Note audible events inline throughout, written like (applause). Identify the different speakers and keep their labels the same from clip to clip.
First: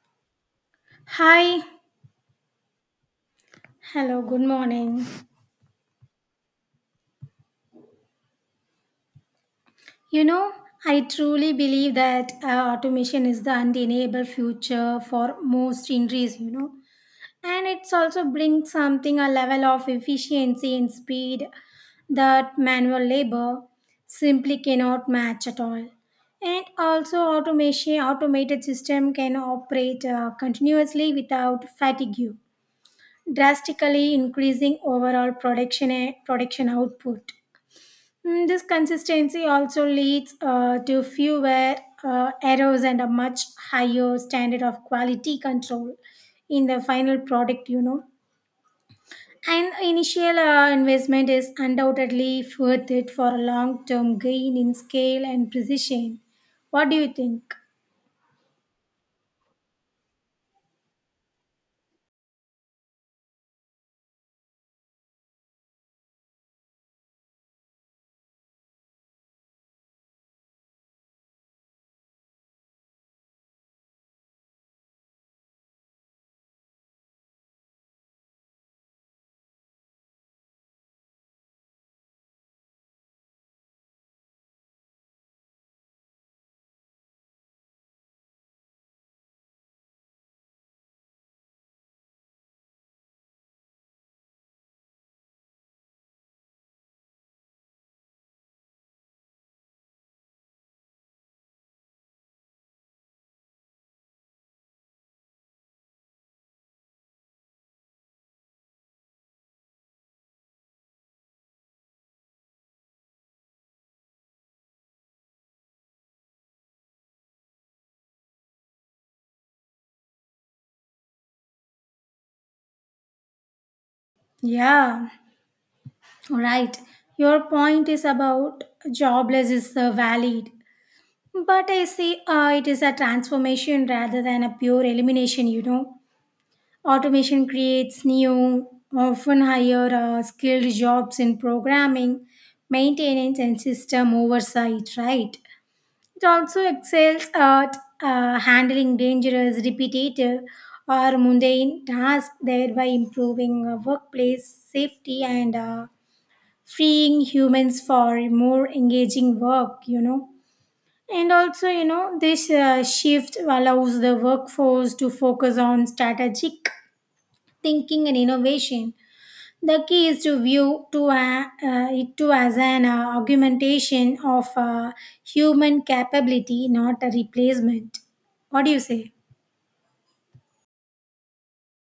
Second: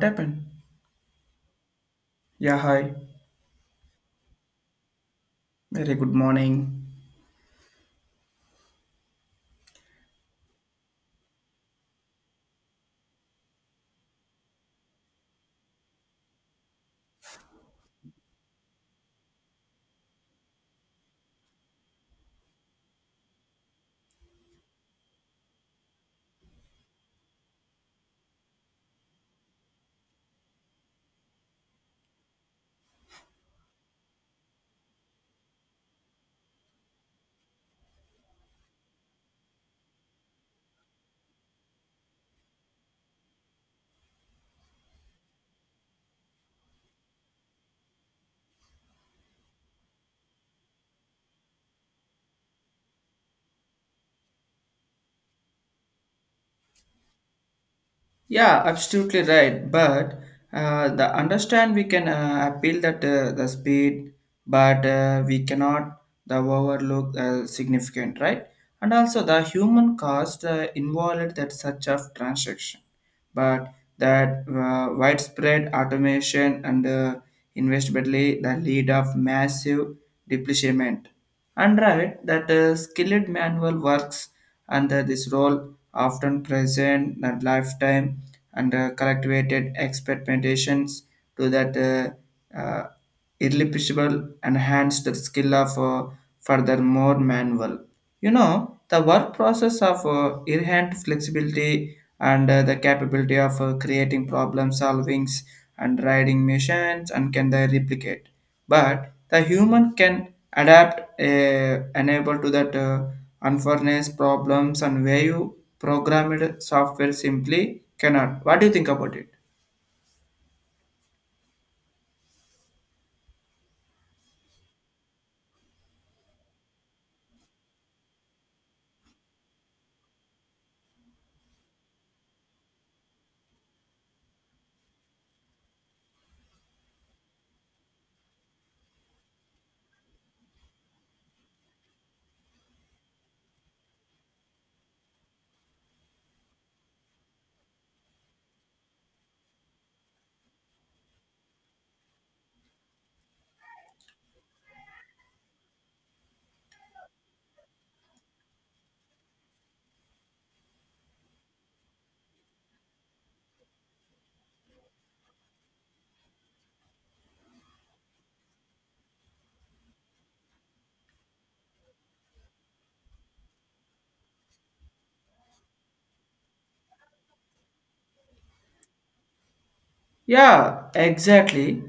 Speaker 1: What happened?
Speaker 2: Hi,
Speaker 1: Yeah, hi.
Speaker 2: hello, good morning.
Speaker 1: Very good morning.
Speaker 2: You know, I truly believe that automation is the undeniable future for most industries, you know, and it's also brings something a level of efficiency and speed that manual labor simply cannot match at all. And also, automation automated system can operate continuously without fatigue, drastically increasing overall production output. This consistency also leads to fewer errors and a much higher standard of quality control in the final product. And initial investment is undoubtedly worth it for a long term gain in scale and precision. What do you think?
Speaker 1: Yeah, absolutely right. But the understand we can appeal that the speed, but we cannot the overlook significant right, and also the human cost involved that such of transaction, but that widespread automation and investmently the lead of massive depletion. And right, that skilled manual works under this role, often present that lifetime and cultivated expectations to that irreplaceable enhanced skill of furthermore manual. You know, the work process of inherent flexibility and the capability of creating problem solvings and riding machines and can they replicate. But the human can adapt, enable to that unfairness problems and where you programmed software simply cannot. What do you think about it?
Speaker 2: Yeah, right. Your point is about jobless is valid. But I see it is a transformation rather than a pure elimination, you know. Automation creates new, often higher skilled jobs in programming, maintenance, and system oversight, right? It also excels at handling dangerous, repetitive, or mundane tasks, thereby improving workplace safety and freeing humans for more engaging work. And also, you know, this shift allows the workforce to focus on strategic thinking and innovation. The key is to view it to as an augmentation of human capability, not a replacement. What do you say?
Speaker 1: Yeah, exactly.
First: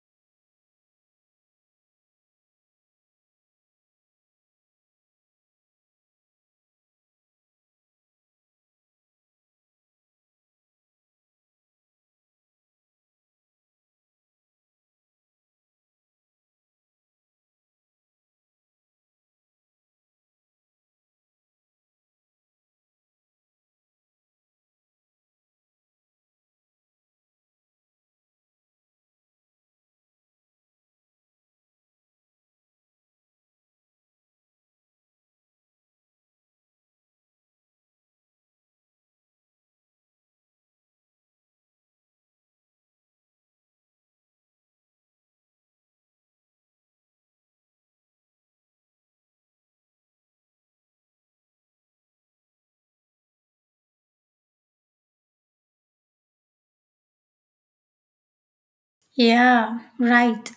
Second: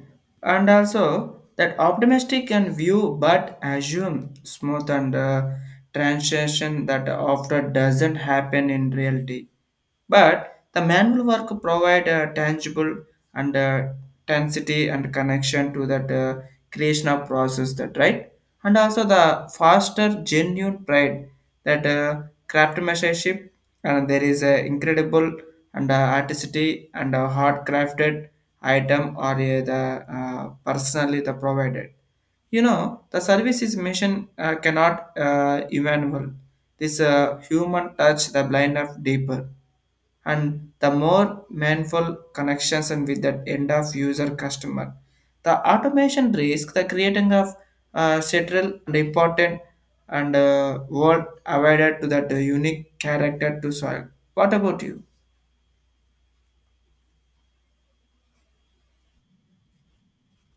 Speaker 1: And also that optimistic can view but assume smooth and transition that often doesn't happen in reality. But the manual work provide a tangible and intensity and connection to that creation of process that right and also the faster genuine pride that craftsmanship and there is a incredible and artistry and a hard crafted item or the personally the provided you know the services mission cannot evaluate this human touch the blind of deeper and the more meaningful connections and with that end of user customer. The automation risk, the creating of central and important and world awarded to that unique character to soil. What about you?
Speaker 2: Yeah, right.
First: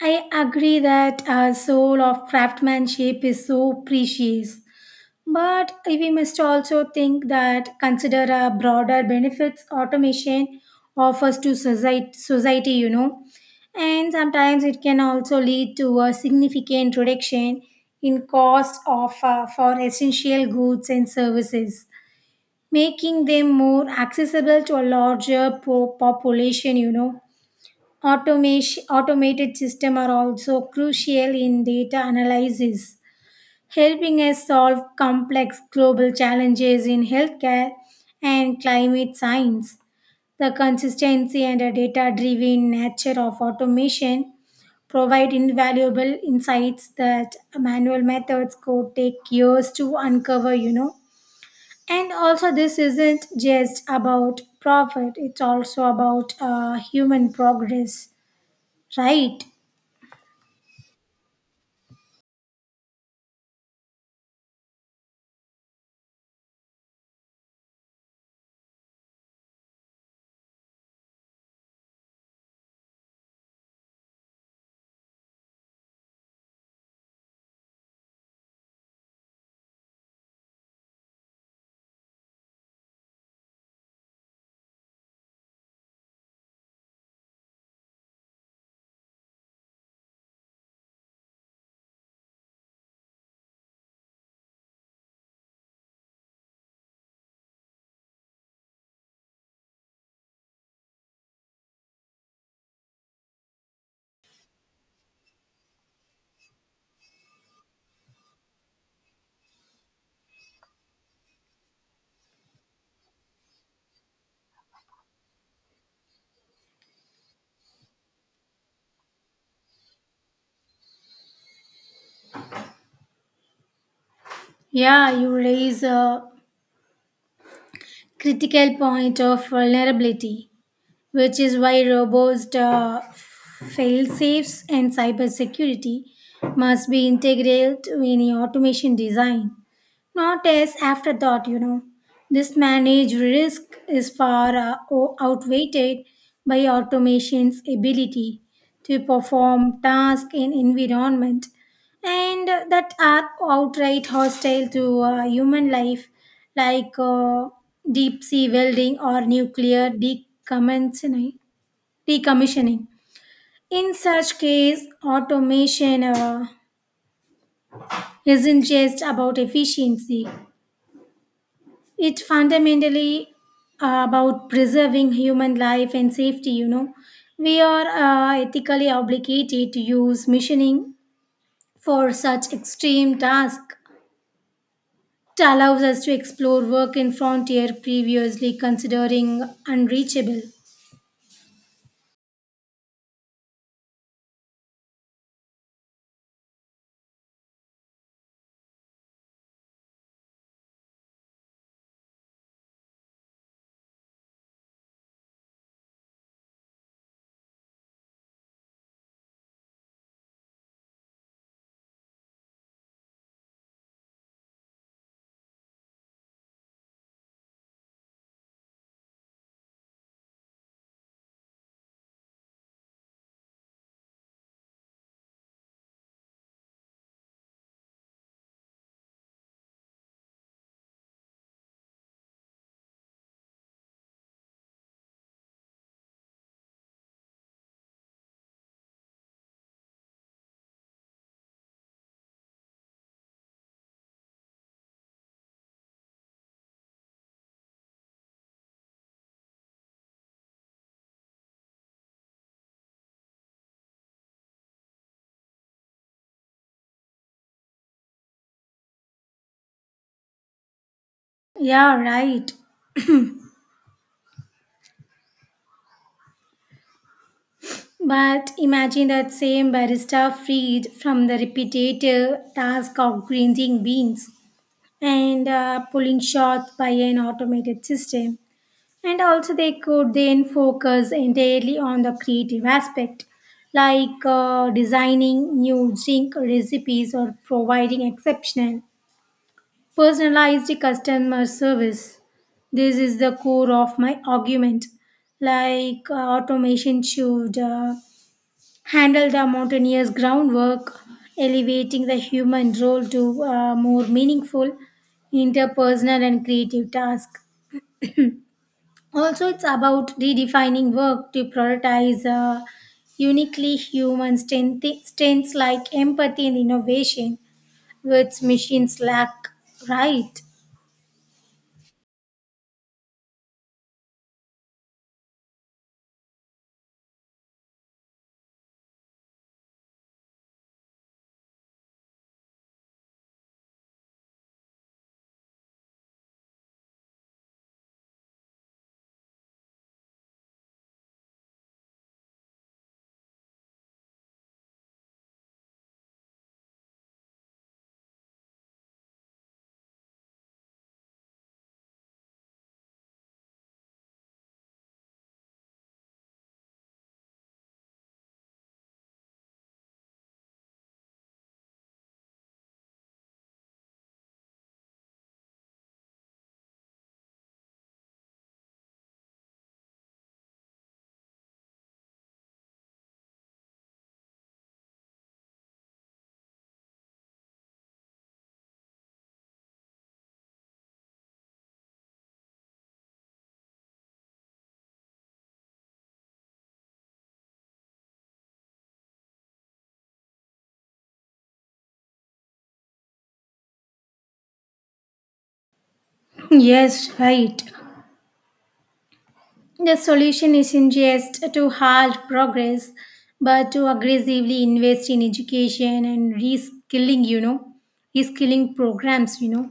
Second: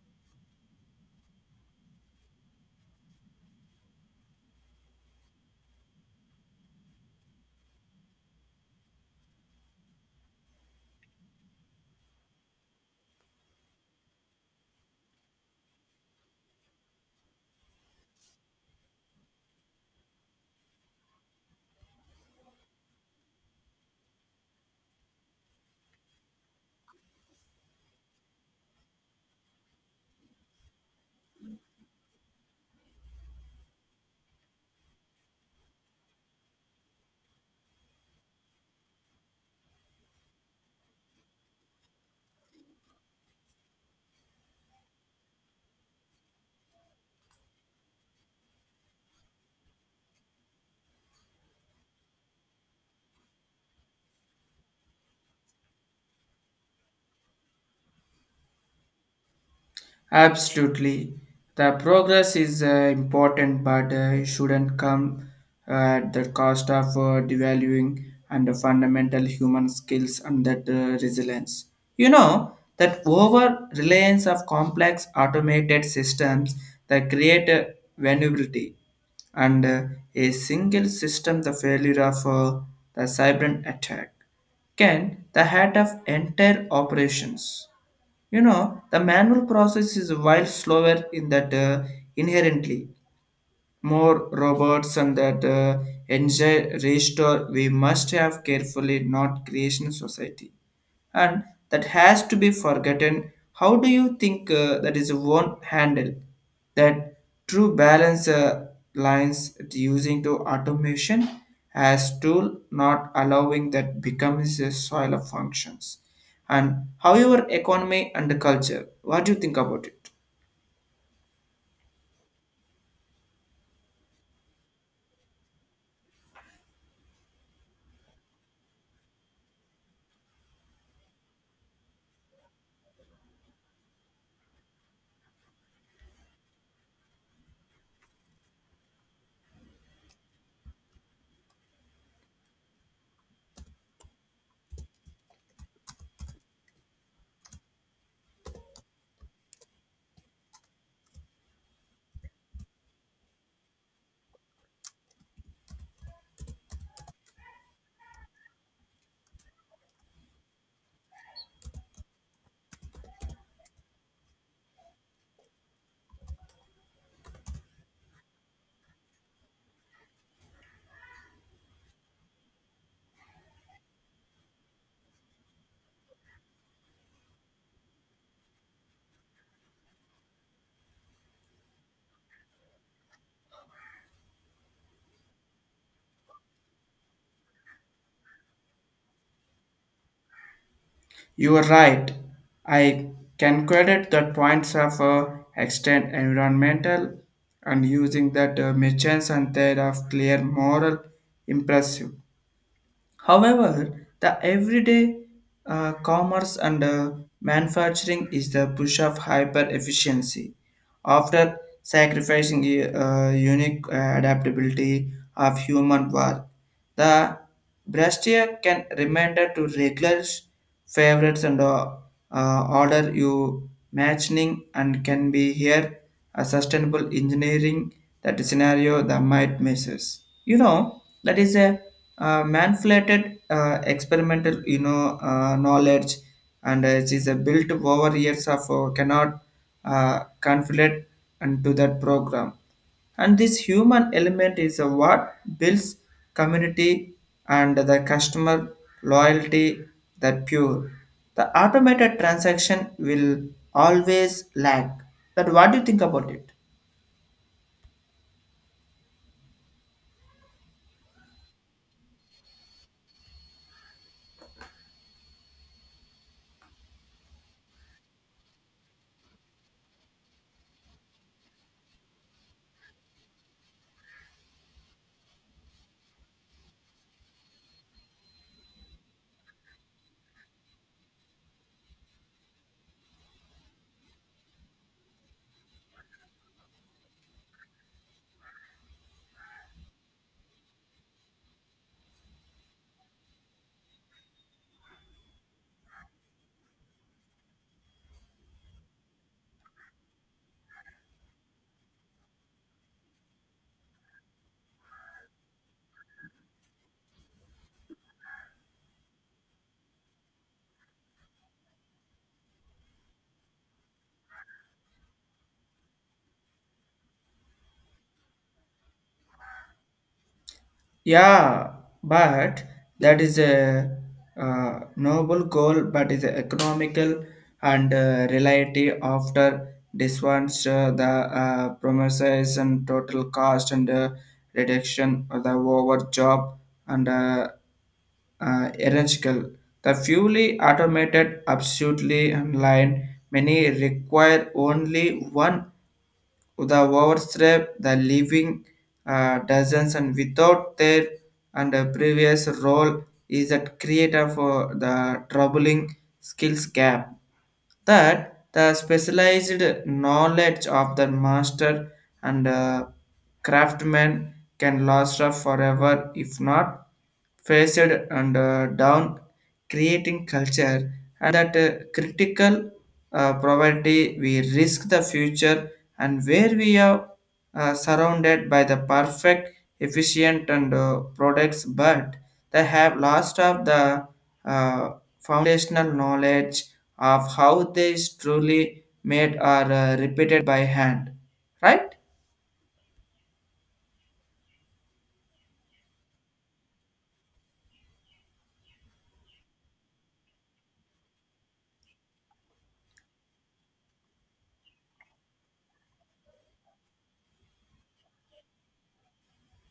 Speaker 2: I agree that a soul of craftsmanship is so precious. But we must also think that consider a broader benefits automation offers to society, and sometimes it can also lead to a significant reduction in cost of for essential goods and services, making them more accessible to a larger population. You know, automation automated system are also crucial in data analysis helping us solve complex global challenges in healthcare and climate science. The consistency and data driven nature of automation provide invaluable insights that manual methods could take years to uncover, you know. And also, this isn't just about profit, it's also about human progress, right?
Speaker 1: Absolutely. The progress is important, but it shouldn't come at the cost of devaluing and the fundamental human skills and that resilience. You know, that over reliance of complex automated systems that create vulnerability and a single system the failure of the cyber attack can the head of entire operations. You know, the manual process is while slower in that inherently more robots and that engine restore we must have carefully not creation society and that has to be forgotten. How do you think that is won't handle that true balance lines using to automation as tool, not allowing that becomes a soil of functions? And how your economy and the culture? What do you think about it?
Speaker 2: Yeah, you raise a critical point of vulnerability, which is why robust fail-safes and cybersecurity must be integral to any automation design. Not as afterthought, you know. This managed risk is far outweighed by automation's ability to perform tasks in environment and that are outright hostile to human life, like deep sea welding or nuclear decommissioning. In such case, automation isn't just about efficiency. It's fundamentally about preserving human life and safety, you know. We are ethically obligated to use machining for such extreme tasks. It allows us to explore work in frontier previously considering unreachable.
Speaker 1: You are right. I can credit the points of extent environmental and using that merchants and their of clear moral impressive. However, the everyday commerce and manufacturing is the push of hyper efficiency. After sacrificing unique adaptability of human work, the brassiere can reminder to regular favorites and order you matching and can be here a sustainable engineering that scenario that might misses. You know that is a manipulated experimental you know knowledge and it is a built over years of cannot conflict into that program and this human element is what builds community and the customer loyalty that pure the automated transaction will always lack. That what do you think about it?
Speaker 2: Yeah, right. But imagine that same barista freed from the repetitive task of grinding beans and pulling shots by an automated system. And also, they could then focus entirely on the creative aspect, like designing new drink recipes or providing exceptional, personalized customer service. This is the core of my argument. Automation should handle the mountainous groundwork, elevating the human role to more meaningful, interpersonal, and creative task. Also, it's about redefining work to prioritize uniquely human strengths like empathy and innovation, which machines lack, right?
Speaker 1: Yeah, but that is a noble goal, but is economical and reality after this one's the promises and total cost and reduction of the over job and hierarchical. The fully automated, absolutely online, many require only one the overstep, the living dozens, and without their and a previous role is that creator for the troubling skills gap. That the specialized knowledge of the master and craftsman can last up forever if not faced and down, creating culture and that critical poverty, we risk the future, and where we are surrounded by the perfect, efficient, and products, but they have lost of the uh, foundational knowledge of how they is truly made or repeated by hand, right?
Speaker 2: (clears throat) Yes, right. The solution isn't just to halt progress, but to aggressively invest in education and reskilling, you know, reskilling programs, you know,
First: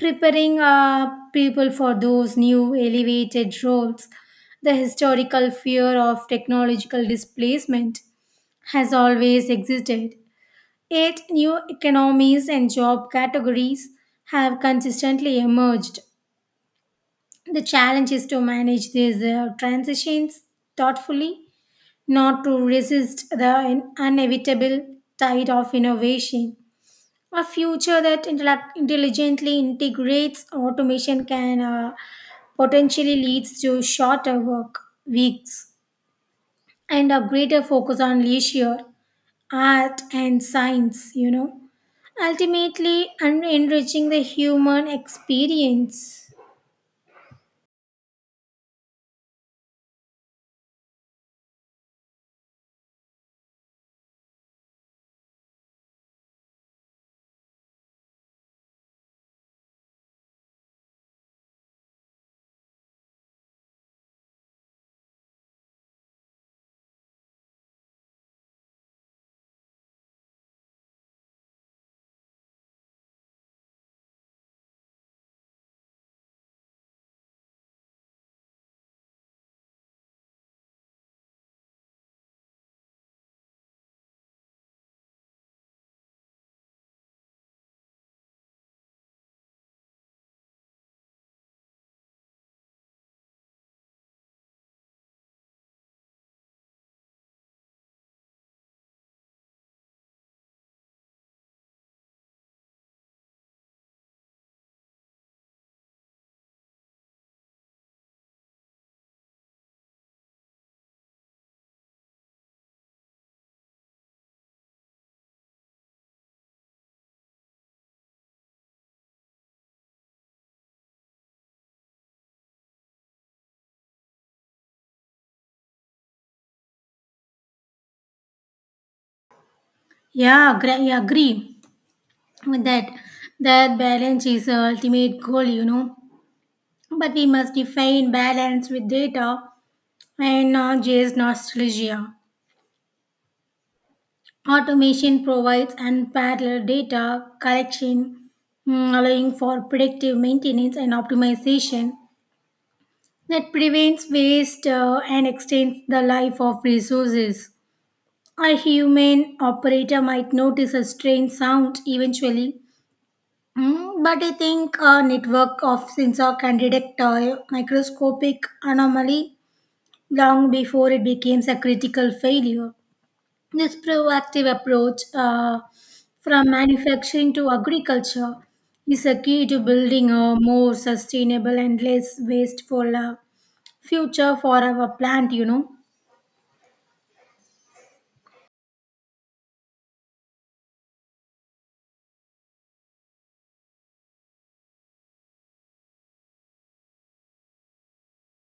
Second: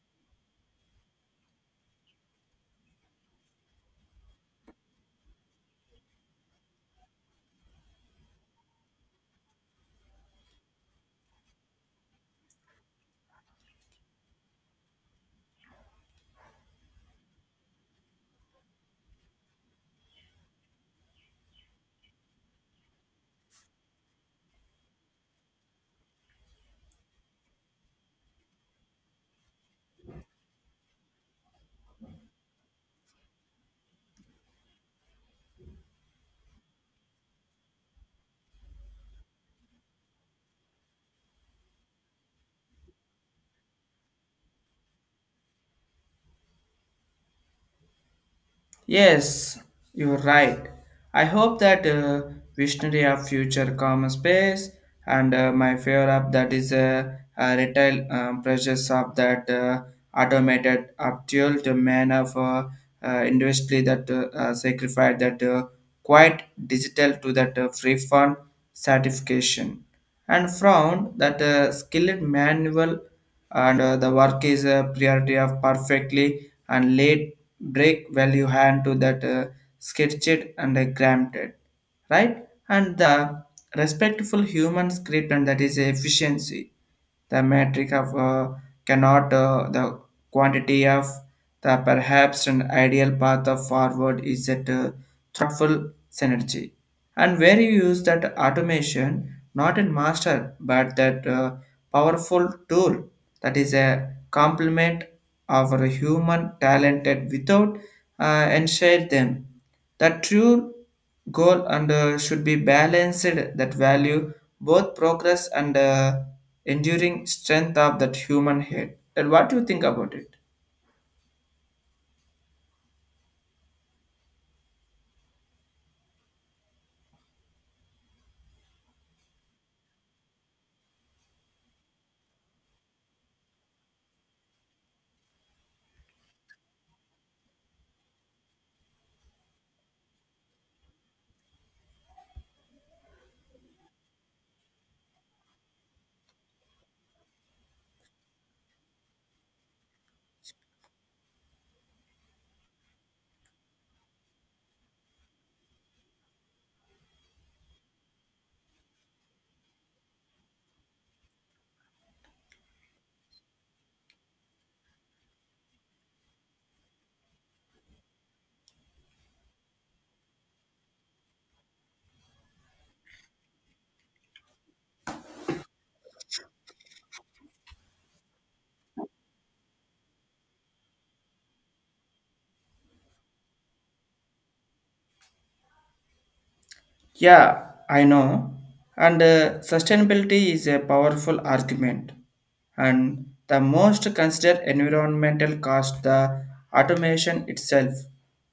Speaker 2: preparing people for those new elevated roles. The historical fear of technological displacement has always existed, yet, new economies and job categories have consistently emerged. The challenge is to manage these transitions thoughtfully, not to resist the inevitable tide of innovation. A future that intelligently integrates automation can potentially leads to shorter work weeks and a greater focus on leisure, art, and science. You know, ultimately, and enriching the human experience.
Speaker 1: Yes, you're right. I hope that visionary of future common space and my fear of that is retail pressures of that automated actual to man of industry that sacrifice that quite digital to that free fund certification and found that skilled manual and the work is a priority of perfectly and late break value hand to that sketched and granted right and the respectful human script and that is efficiency the metric of cannot the quantity of the perhaps an ideal path of forward is that thoughtful synergy and where you use that automation not in master but that powerful tool that is a complement of a human talented without ensure them the true goal and should be balanced that value both progress and enduring strength of that human head. And what do you think about it?
Speaker 2: I agree with that. That balance is the ultimate goal. You know, but we must define balance with data and not just nostalgia. Automation provides unparalleled data collection, allowing for predictive maintenance and optimization that prevents waste and extends the life of resources. A human operator might notice a strange sound eventually, but I think a network of sensors can detect a microscopic anomaly long before it becomes a critical failure. This proactive approach from manufacturing to agriculture is a key to building a more sustainable and less wasteful future for our plant, you know.
Speaker 1: Yeah, I know. And sustainability is a powerful argument. And the most considered environmental cost, the automation itself,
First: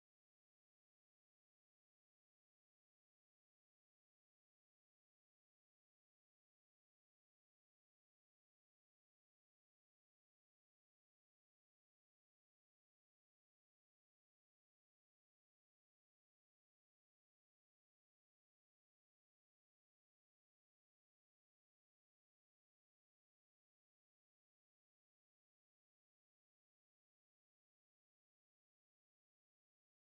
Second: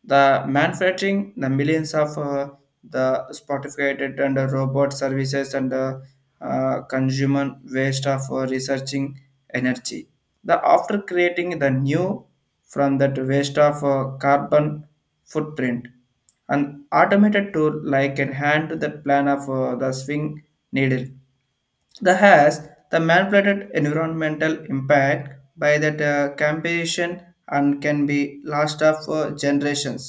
Speaker 1: the manufacturing, the millions of the sophisticated and robot services and consumer waste of researching energy. The after creating the new from that waste of carbon footprint an automated tool like a hand to the plan of the swing needle the has the manipulated environmental impact by that campaign and can be lost of generations.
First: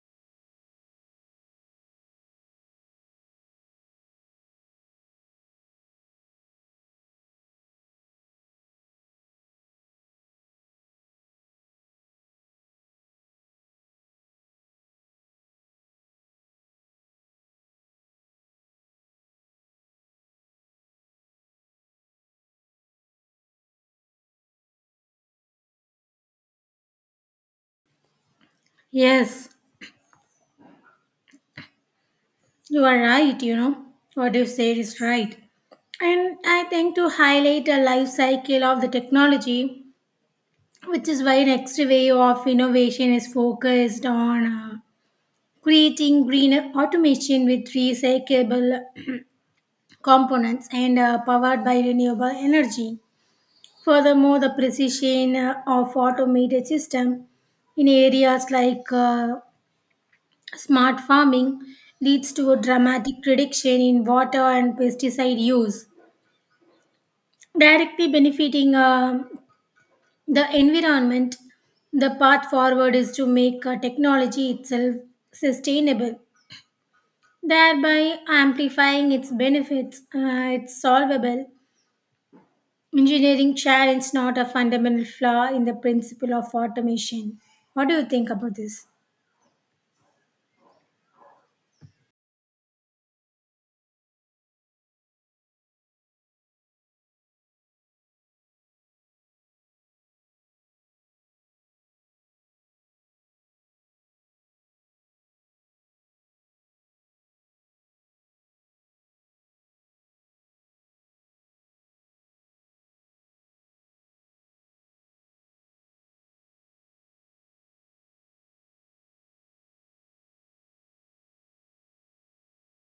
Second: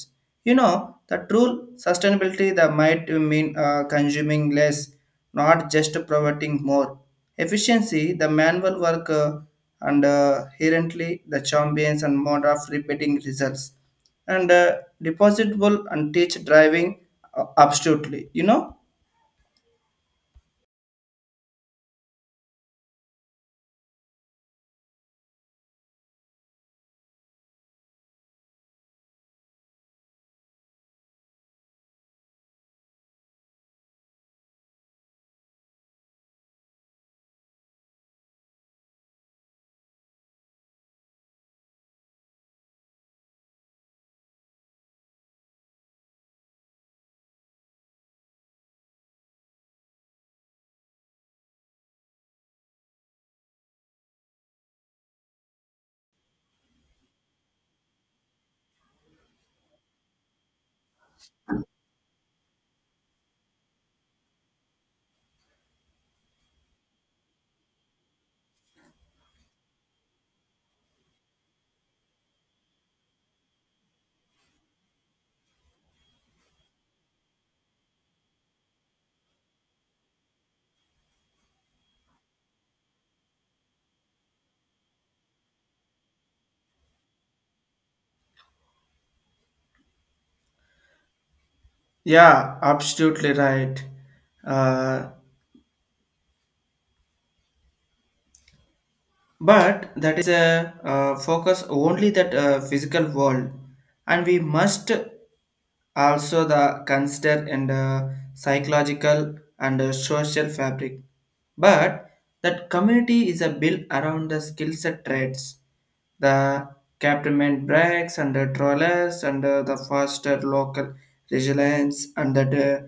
Speaker 1: You know, the true sustainability that might mean consuming less, not just providing more. Efficiency, the manual work and inherently the champions and mode of repeating results and depositable and teach driving absolutely. You know.
Speaker 2: Yes, you are right, you know. What you said is right. And I think to highlight a life cycle of the technology, which is why next wave of innovation is focused on creating green automation with recyclable components and powered by renewable energy. Furthermore, the precision of automated system in areas like smart farming leads to a dramatic reduction in water and pesticide use, directly benefiting the environment. The path forward is to make technology itself sustainable, thereby amplifying its benefits. It's solvable engineering challenge, not a fundamental flaw in the principle of automation. What do you think about this?
Speaker 1: Yeah, absolutely right. Uh, but that is a focus only that physical world, and we must also the consider and psychological and social fabric. But that community is a built around the skill set traits, the captainment breaks and the trawlers and the faster local resilience and that.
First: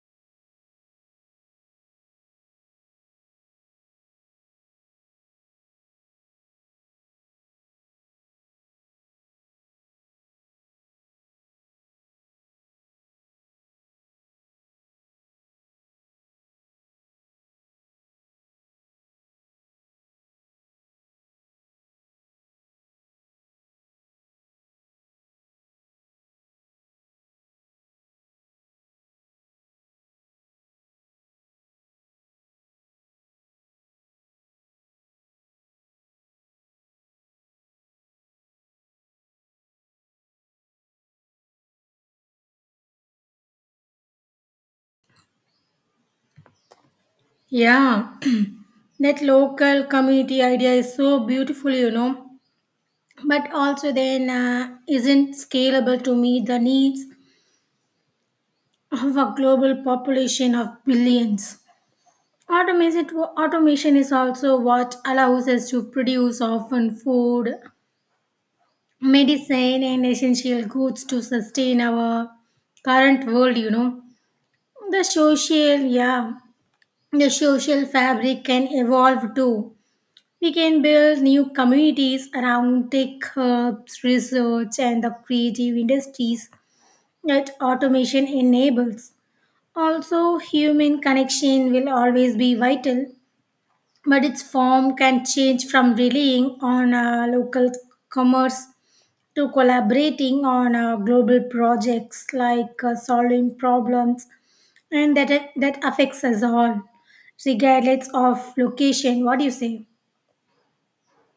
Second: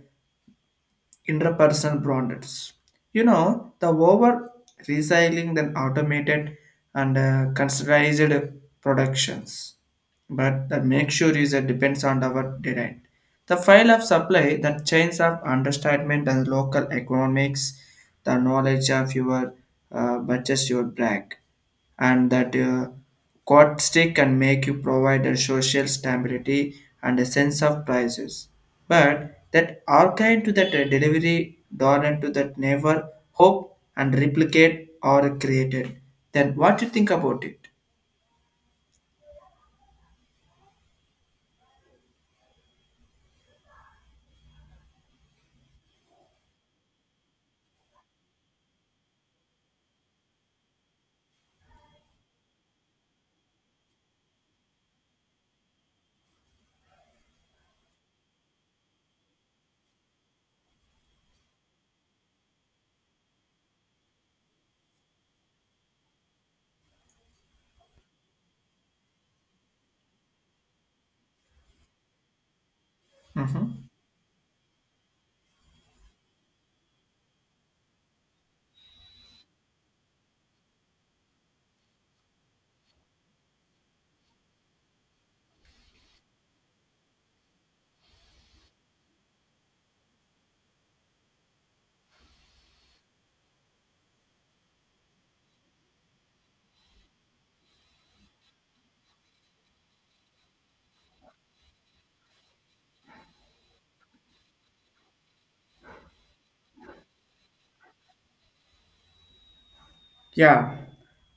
Speaker 1: Interpersonal products. You know, the over recycling than automated and considerized productions. But the make sure is that depends on our design. The file of supply, the chains of understatement and local economics, the knowledge of your budgets, your brag and that quad stick can make you provide a social stability and a sense of prices. But that archive to that delivery dollar to that never hope and replicate or created. Then what do you think about it?
Speaker 2: Yeah, (clears throat) that local community idea is so beautiful, you know, but also then isn't scalable to meet the needs of a global population of billions. Automation, automation is also what allows us to produce often food, medicine, and essential goods to sustain our current world, you
Speaker 1: Mhm.
Speaker 2: know. Yeah, the social fabric can evolve too. We can build new communities around tech hubs, research, and the creative industries that automation enables. Also, human connection will always be vital, but its form can change from relying on local commerce to collaborating on global projects like solving problems and that affects us all regardless of location. What do you say?
Speaker 1: Yeah,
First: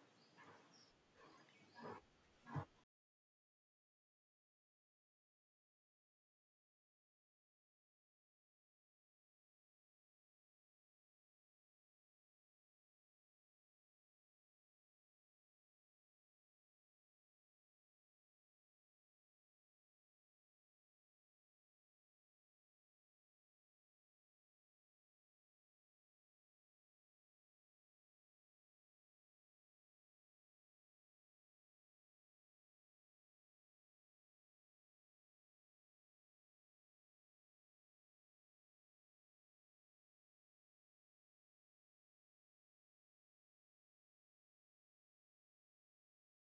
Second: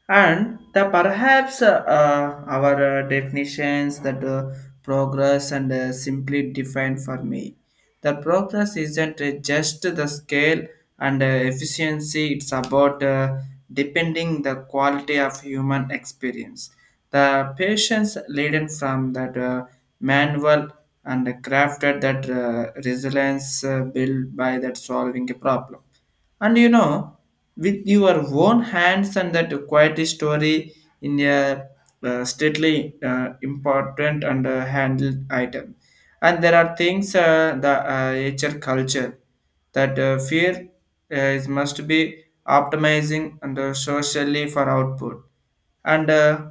Speaker 1: and the perhaps our definitions that progress and simply defined for me. The progress isn't just the scale and efficiency; it's about depending the quality of human experience. The patience leading from that manual and crafted that resilience built by that solving a problem and you know, with your own hands and that quiet story in a stately important and handled item. And there are things the HR culture that fear is must be optimizing and socially for output and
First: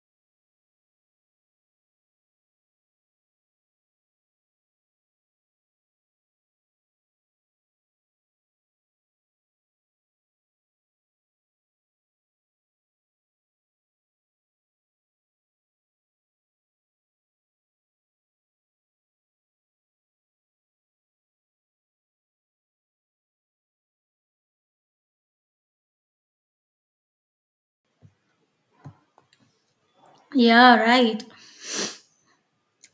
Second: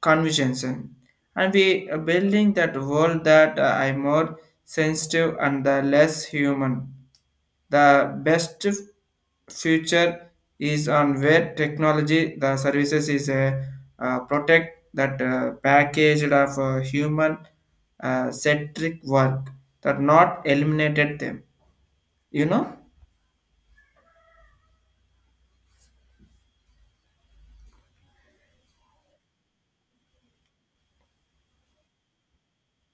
Speaker 1: convictions. And we are building that world that I more sensitive and less human the best future is on where technology, the services is a protect that packaged of human centric work that not eliminated them. You know?
Speaker 2: Yeah, right.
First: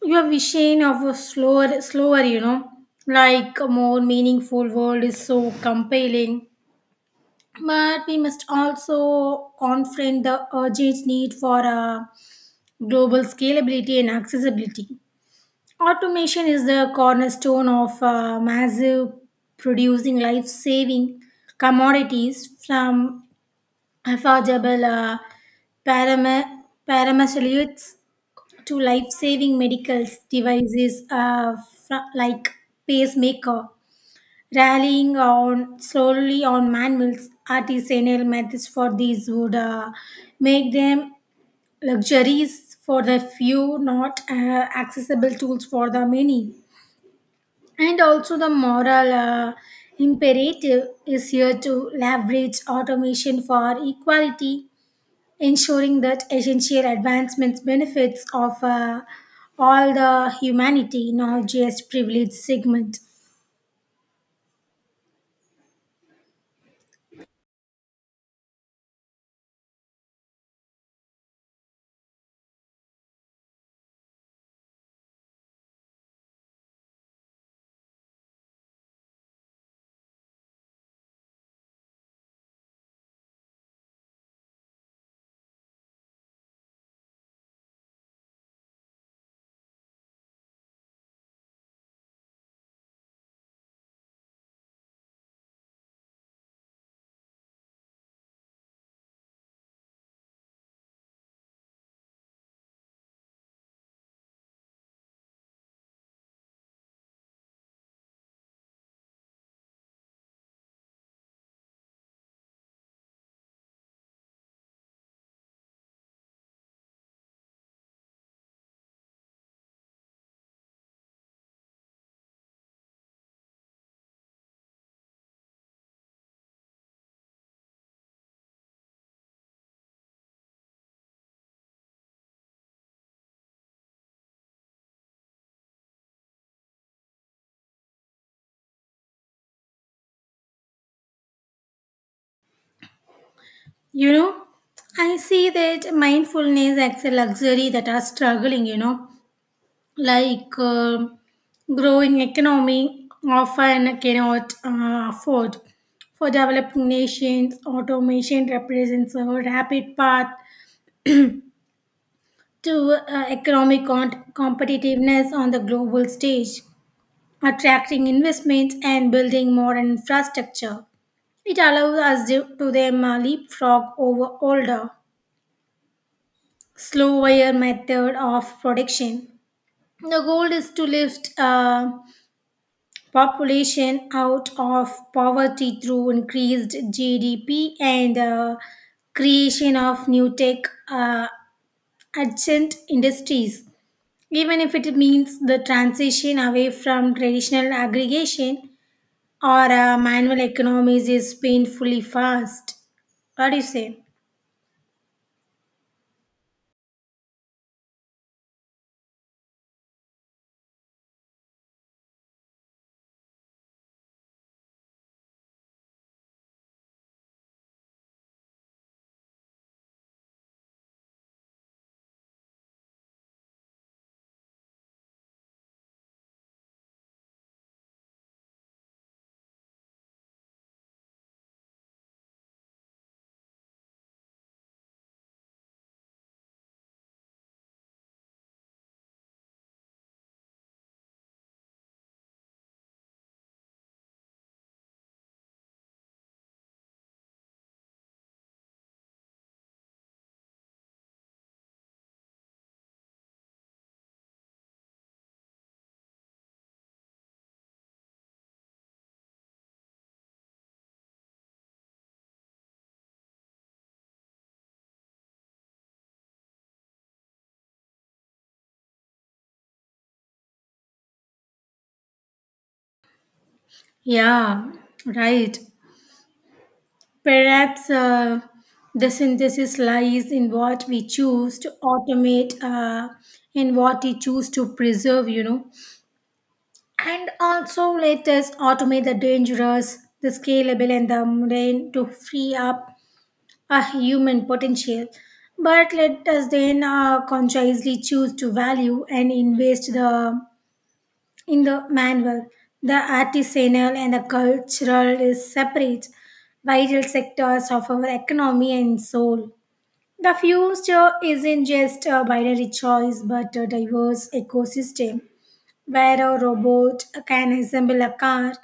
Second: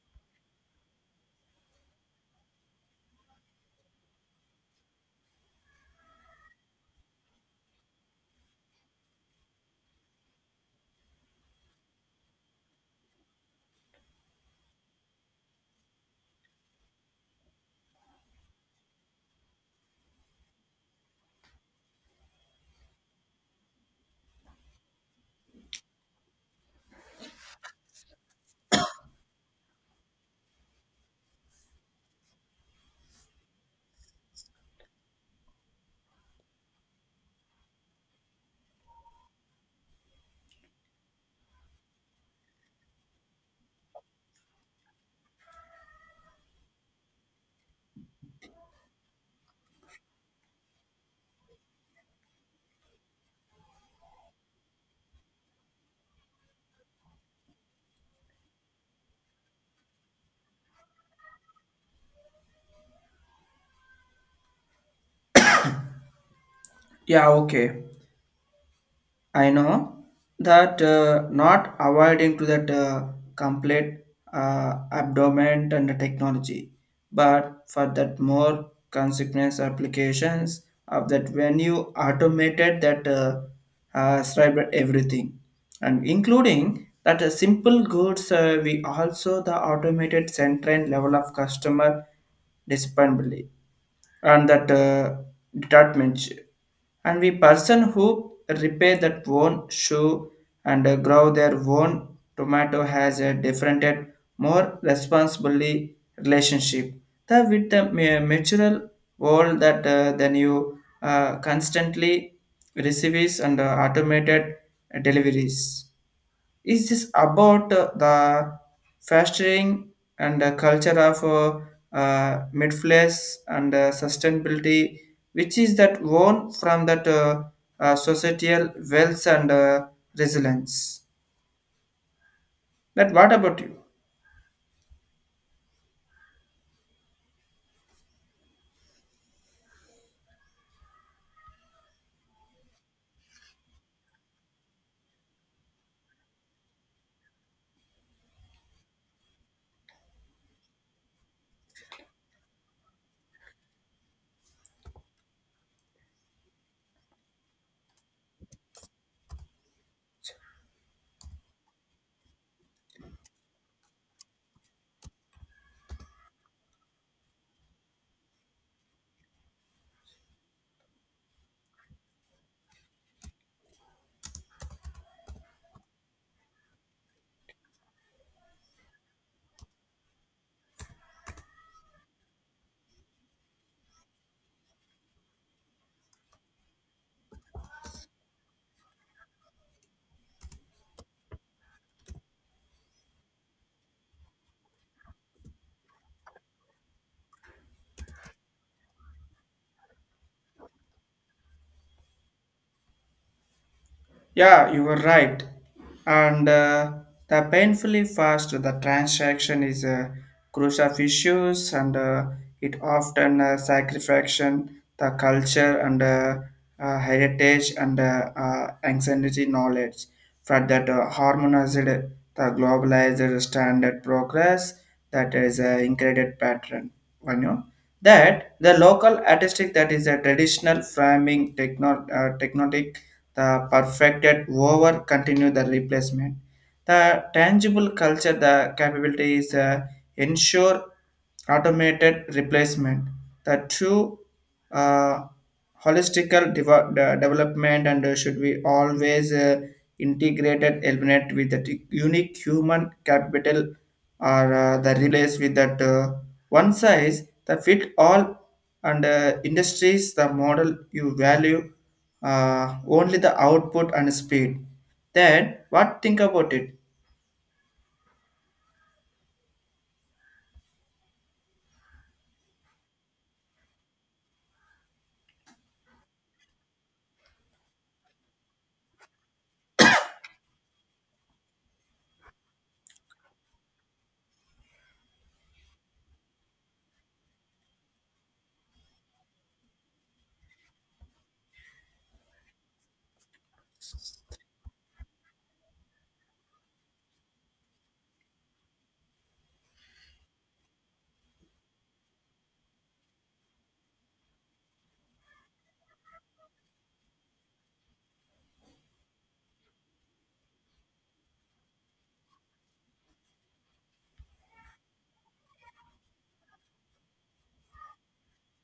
Speaker 2: You are vision of a slower, you know, like a more meaningful world is so compelling, but we must also confront the urgent need for a global scalability and accessibility. Automation is the cornerstone of massive producing life saving commodities from affordable parama- paramesalutes to life-saving medical devices like pacemaker, rallying on slowly on manuals, artisanal methods for these would make them luxuries for the few, not accessible tools for the many. And also the moral imperative is here to leverage automation for equality, ensuring that essential advancements benefits of all the humanity, not just privileged segment.
Speaker 1: Yeah. Okay. I know that not avoiding to that complete abdomen and the technology, but for that more consequence applications of that when you automated that cyber everything and including that simple goods we also the automated central level of customer dispensable and that department and we person who repair that own shoe and grow their own tomato has a different and more responsibly relationship that with the material world that then you constantly receives and automated deliveries is this about the fostering and culture of midflies and sustainability, which is that one from that societal wealth and resilience? That what about you?
Speaker 2: You know, I see that mindfulness as a luxury that are struggling, you know, like growing economy often cannot afford. For developing nations, automation represents a rapid path to economic competitiveness on the global stage, attracting investments and building more infrastructure. It allows us to them leapfrog over older, slower method of production. The goal is to lift population out of poverty through increased GDP and creation of new tech uh, adjacent industries. Even if it means the transition away from traditional aggregation or manual economies is painfully fast. What do you say?
Speaker 1: Yeah, you were right. And the painfully fast the transaction is crucial issues, and it often sacrificing the culture and heritage and ancient knowledge for that harmonized the globalized standard progress that is an incredible pattern. You know that the local artistic that is a traditional framing techno technique the perfected over continue the replacement. The tangible culture, the capability is ensure automated replacement. The true uh, holistical development and should be always integrated element with that unique human capital or the relays with that one size the fit all and industries the model you value only the output and speed. Then what think about it?
Speaker 2: Yeah, right. Perhaps the synthesis lies in what we choose to automate, in what we choose to preserve, you know. And also, let us automate the dangerous, the scalable, and the mundane to free up a human potential. But let us then consciously choose to value and invest the, in the manual, the artisanal and the cultural is separate, vital sectors of our economy and soul. The future isn't just a binary choice but a diverse ecosystem where a robot can assemble a car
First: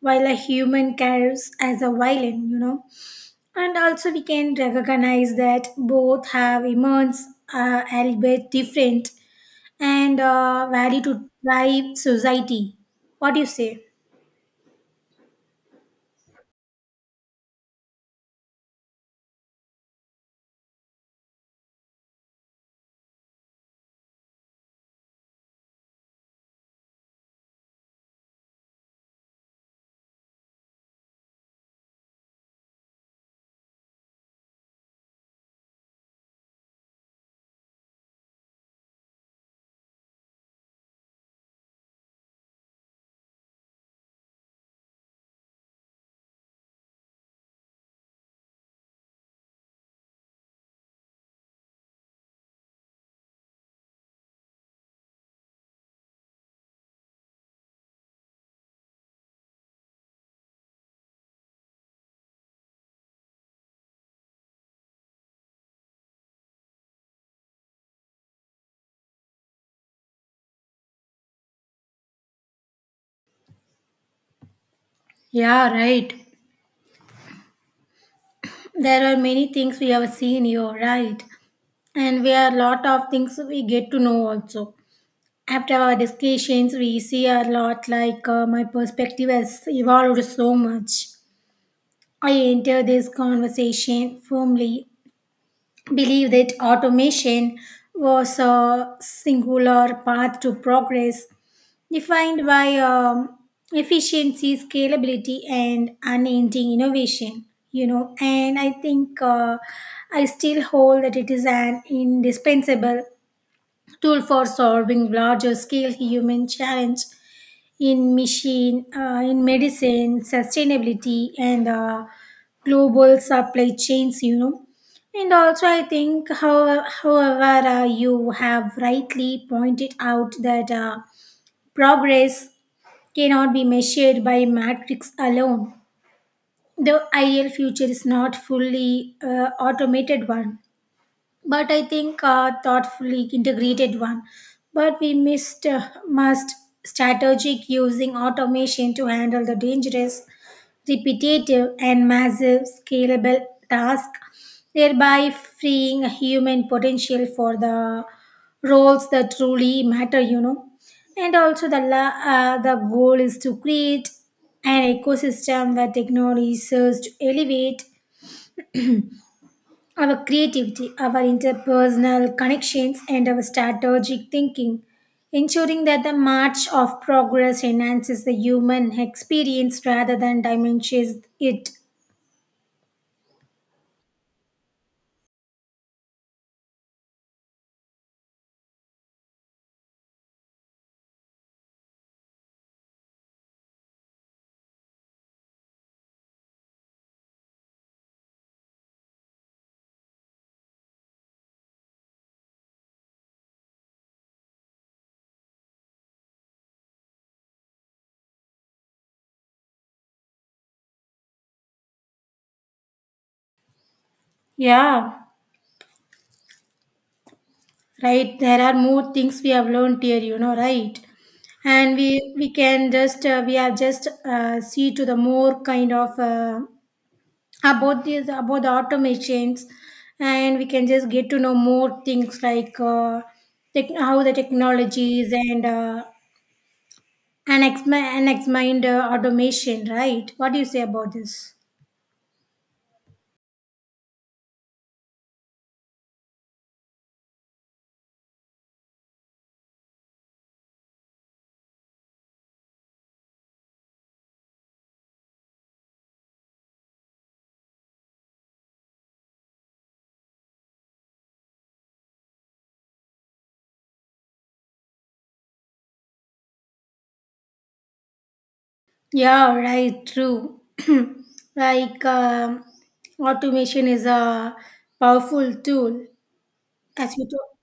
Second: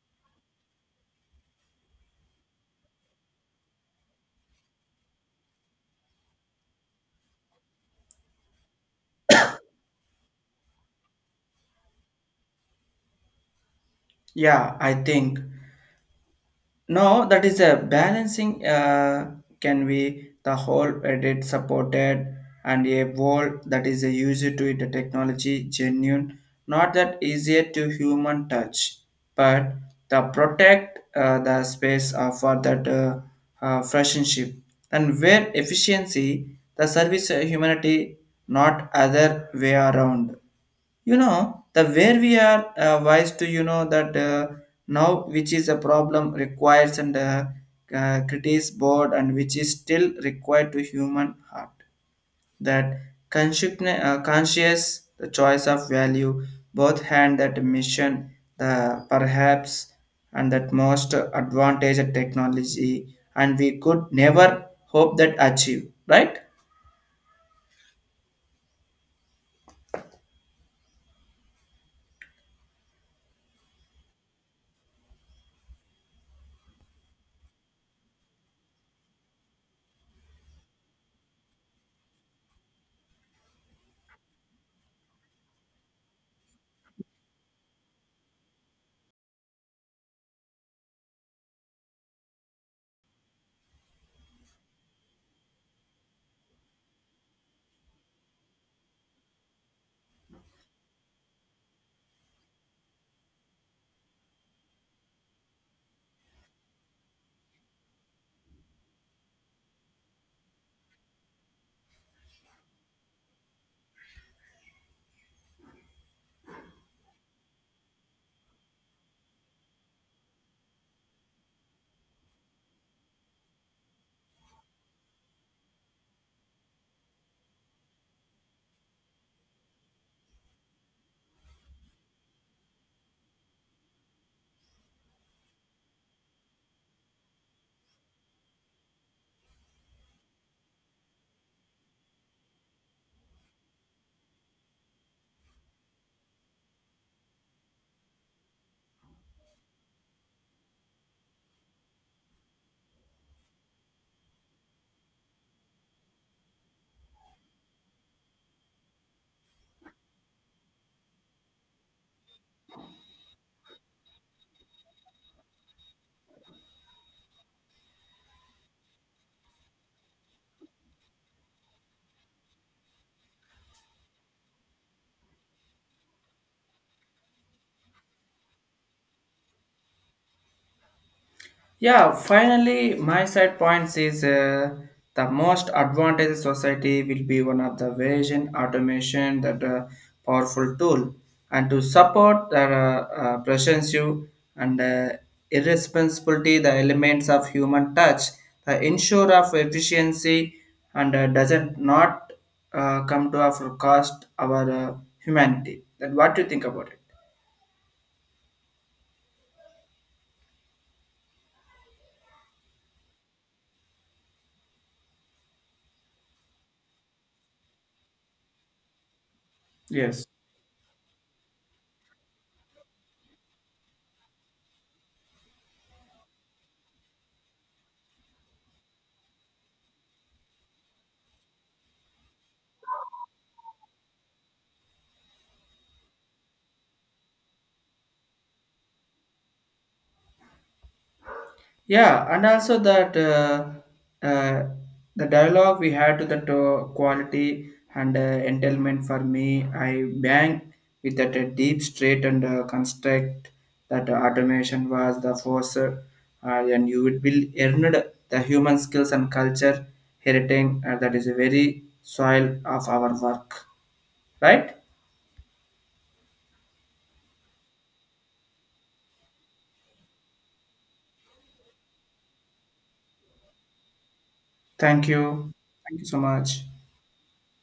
Speaker 2: while a human carries as a violin, you know. And also, we can recognize that both have immense, albeit different, and value to drive society. What do you say?
Speaker 1: Yeah, I think no, that is a balancing can be the whole edit supported and a wall that is a user to it a technology genuine, not that easier to human touch, but the protect the space for that friendship and where efficiency the service humanity not other way around. You know the where we are wise to you know that now which is a problem requires and critics board and which is still required to human heart that conscious the choice of value both hand that mission the perhaps and that most advantage of technology and we could never hope that achieve, right?
Speaker 2: Yeah, right. There are many things we have seen here, right? And we are a lot of things we get to know also. After our discussions, we see a lot like my perspective has evolved so much. I enter this conversation firmly, believe that automation was a singular path to progress defined by efficiency, scalability, and unending innovation. You know, and I think I still hold that it is an indispensable tool for solving larger scale human challenge in in medicine, sustainability, and global supply chains. You know, and also, I think, however, you have rightly pointed out that progress cannot be measured by matrix alone. The ideal future is not fully automated one, but I think thoughtfully integrated one. But we missed must strategic using automation to handle the dangerous, repetitive and massive scalable tasks, thereby freeing human potential for the roles that truly matter, you know. And also, the goal is to create an ecosystem where technology serves to elevate our creativity, our interpersonal connections, and our strategic thinking, ensuring that the march of progress enhances the human experience rather than diminishes it.
Speaker 1: Yeah, finally, my side points is the most advantage society will be one of the vision automation that powerful tool and to support the presency and irresponsibility the elements of human touch the ensure of efficiency and doesn't not come to our cost our humanity. Then what do you think about it?
Speaker 2: Yeah, right. There are more things we have learned here,
Speaker 1: Yes.
Speaker 2: you know, right? And we can just we have just see to the more kind of about the automations, and we can just get to know more things like tech, how the technologies and and ex mind automation, right? What do you say about this?
Speaker 1: Yeah, and also that uh, the dialogue we had to that quality and entailment for me, I bang with that deep straight and construct that automation was the force, and you would build earned the human skills and culture heritage that is a very soil of our work, right?
Speaker 2: Yeah, right, true. (clears throat) like automation is a
Speaker 1: Thank you,
Speaker 2: powerful
Speaker 1: thank you
Speaker 2: tool
Speaker 1: so much.
Speaker 2: as you talk.